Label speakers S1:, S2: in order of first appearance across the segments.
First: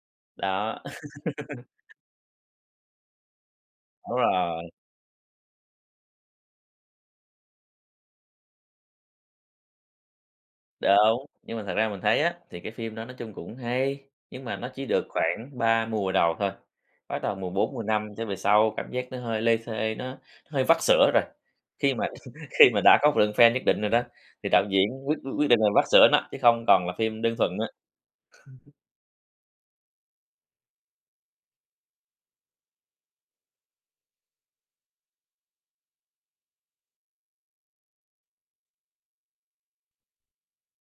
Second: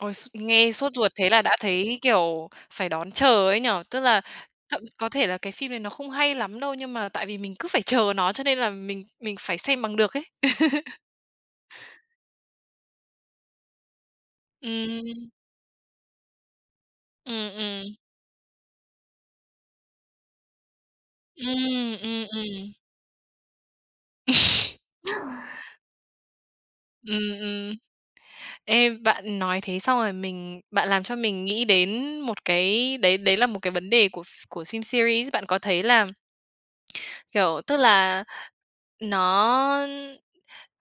S1: Ôi s nghe
S2: Đó.
S1: sốt ruột thế là đã thấy, kiểu, phải đón chờ ấy nhỉ, tức
S2: Đúng
S1: là
S2: rồi.
S1: thậm có thể là cái phim đấy nó không hay lắm đâu, nhưng mà tại vì mình cứ phải chờ nó cho nên là mình mình phải xem bằng được ấy.
S2: Đúng, nhưng mà thật ra mình thấy á, thì cái phim đó nói chung cũng hay, nhưng mà nó chỉ được
S1: Ừm.
S2: khoảng 3 mùa đầu thôi, bắt đầu
S1: Ừm,
S2: mùa 4 mùa
S1: ừm
S2: 5 trở về sau cảm giác nó hơi lê thê, nó hơi vắt sữa rồi. Khi
S1: Ừm,
S2: mà
S1: ừm,
S2: khi
S1: ừm
S2: mà đã có một lượng fan nhất định rồi đó, thì đạo diễn quyết quyết định là vắt sữa nó, chứ không còn là phim đơn
S1: Ừm,
S2: thuần nữa.
S1: ừm. Ê, bạn nói thế xong rồi mình bạn làm cho mình nghĩ đến một cái đấy đấy là một cái vấn đề của ph của phim series. Bạn có thấy là kiểu, tức là nó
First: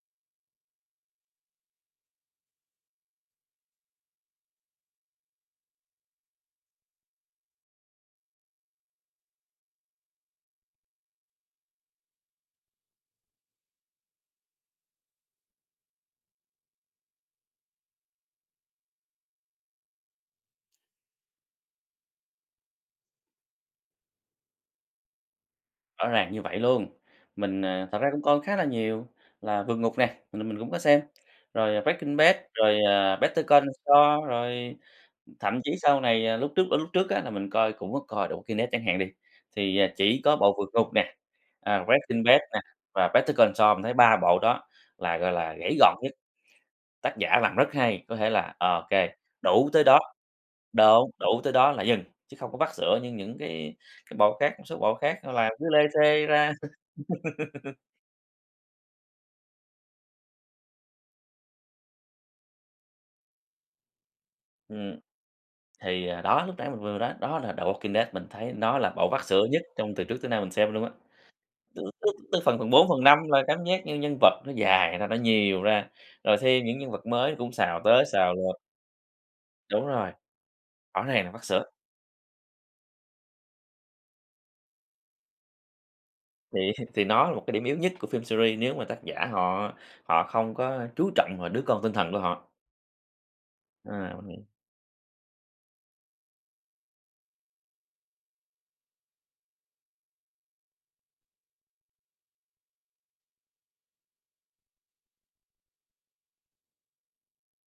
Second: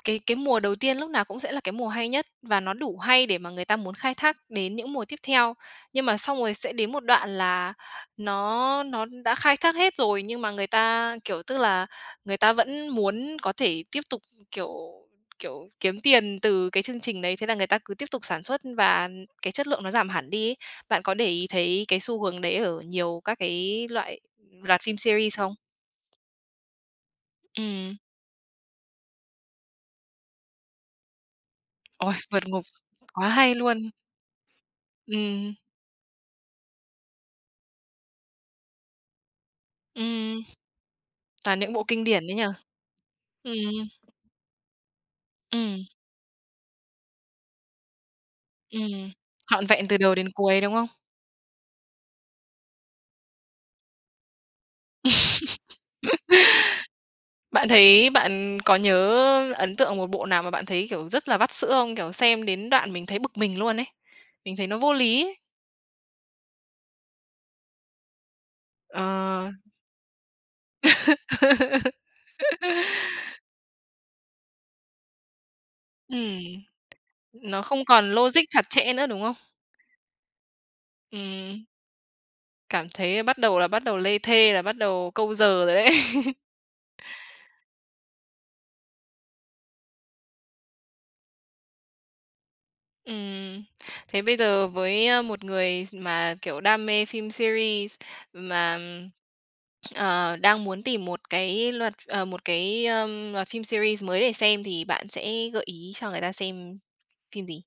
S1: cái cái mùa đầu tiên lúc nào cũng sẽ là cái mùa hay nhất và nó đủ hay để mà người ta muốn khai thác đến những mùa tiếp theo. Nhưng mà xong rồi sẽ đến một đoạn là nó nó đã khai thác hết rồi, nhưng mà người ta, kiểu, tức là người ta vẫn muốn có thể tiếp tục, kiểu, kiểu, kiếm tiền từ cái chương trình đấy, thế là người ta cứ tiếp tục sản xuất và cái chất lượng nó giảm hẳn đi ấy. Bạn có để ý thấy cái xu hướng đấy ở nhiều các cái loại loạt phim series. không?
S2: Rõ ràng như vậy luôn, mình, ờ,
S1: Ừm.
S2: thật ra cũng coi khá là nhiều là Vượt Ngục nè, mình là mình cũng có xem, rồi
S1: Ôi,
S2: Breaking Bad,
S1: Vượt Ngục
S2: rồi, ờ,
S1: quá
S2: Better
S1: hay
S2: Call
S1: luôn.
S2: Saul, rồi
S1: Ừm.
S2: thậm chí sau này ờ, lúc trước, ơ, lúc trước á là mình coi cũng có coi được The Walking Dead chẳng hạn đi, thì, ờ, chỉ có
S1: Ừm.
S2: bộ Vượt Ngục nè,
S1: Toàn những
S2: à,
S1: bộ kinh
S2: Breaking
S1: điển đấy
S2: Bad
S1: nhỉ.
S2: nè và Better Call
S1: Ừm.
S2: Saul mình thấy 3 bộ đó là, gọi là, gãy
S1: Ừm.
S2: gọn nhất. Tác giả làm rất hay, có thể là ô kê,
S1: Ừm. Trọn
S2: đủ tới
S1: vẹn từ
S2: đó.
S1: đầu đến cuối, đúng không?
S2: Đúng, đủ tới đó là dừng, chứ không có vắt sữa như những cái cái bộ khác, một số bộ khác làm cứ lê thê ra.
S1: Bạn thấy bạn có nhớ ấn tượng một bộ nào mà bạn thấy, kiểu, rất là vắt sữa không? Kiểu, xem đến đoạn mình thấy bực mình luôn ấy. Mình thấy nó vô
S2: Ừm.
S1: lý ấy.
S2: Thì, ờ, đó, lúc nãy mình vừa vừa nói, đó là The Walking Dead, mình thấy nó là bộ vắt sữa
S1: Ờ.
S2: nhất trong từ trước tới nay mình xem luôn á. [unintelligible] Tới phần phần 4, phần 5 là cảm giác những nhân vật nó dài ra, nó nhiều ra, rồi
S1: Ừm.
S2: thêm những nhân vật mới cũng
S1: Nó
S2: xào
S1: không
S2: tới
S1: còn
S2: xào
S1: logic
S2: lui.
S1: chặt chẽ nữa, đúng không?
S2: Đúng rồi. Rõ ràng là vắt sữa.
S1: Ừm. Cảm thấy bắt đầu là bắt đầu lê thê là bắt đầu câu giờ rồi đấy.
S2: Thì thì nó là một cái điểm yếu nhất của phim series nếu mà tác giả họ họ không có chú trọng vào đứa con tinh thần của họ.
S1: Ừm.
S2: À,
S1: Thế bây
S2: mình [unintelligible]
S1: giờ với, ơ, một người s mà, kiểu, đam mê phim series mà, ờ, đang muốn tìm một cái loạt ờ, một cái, ờm, loạt phim series mới để xem thì bạn sẽ gợi ý cho người ta xem phim gì?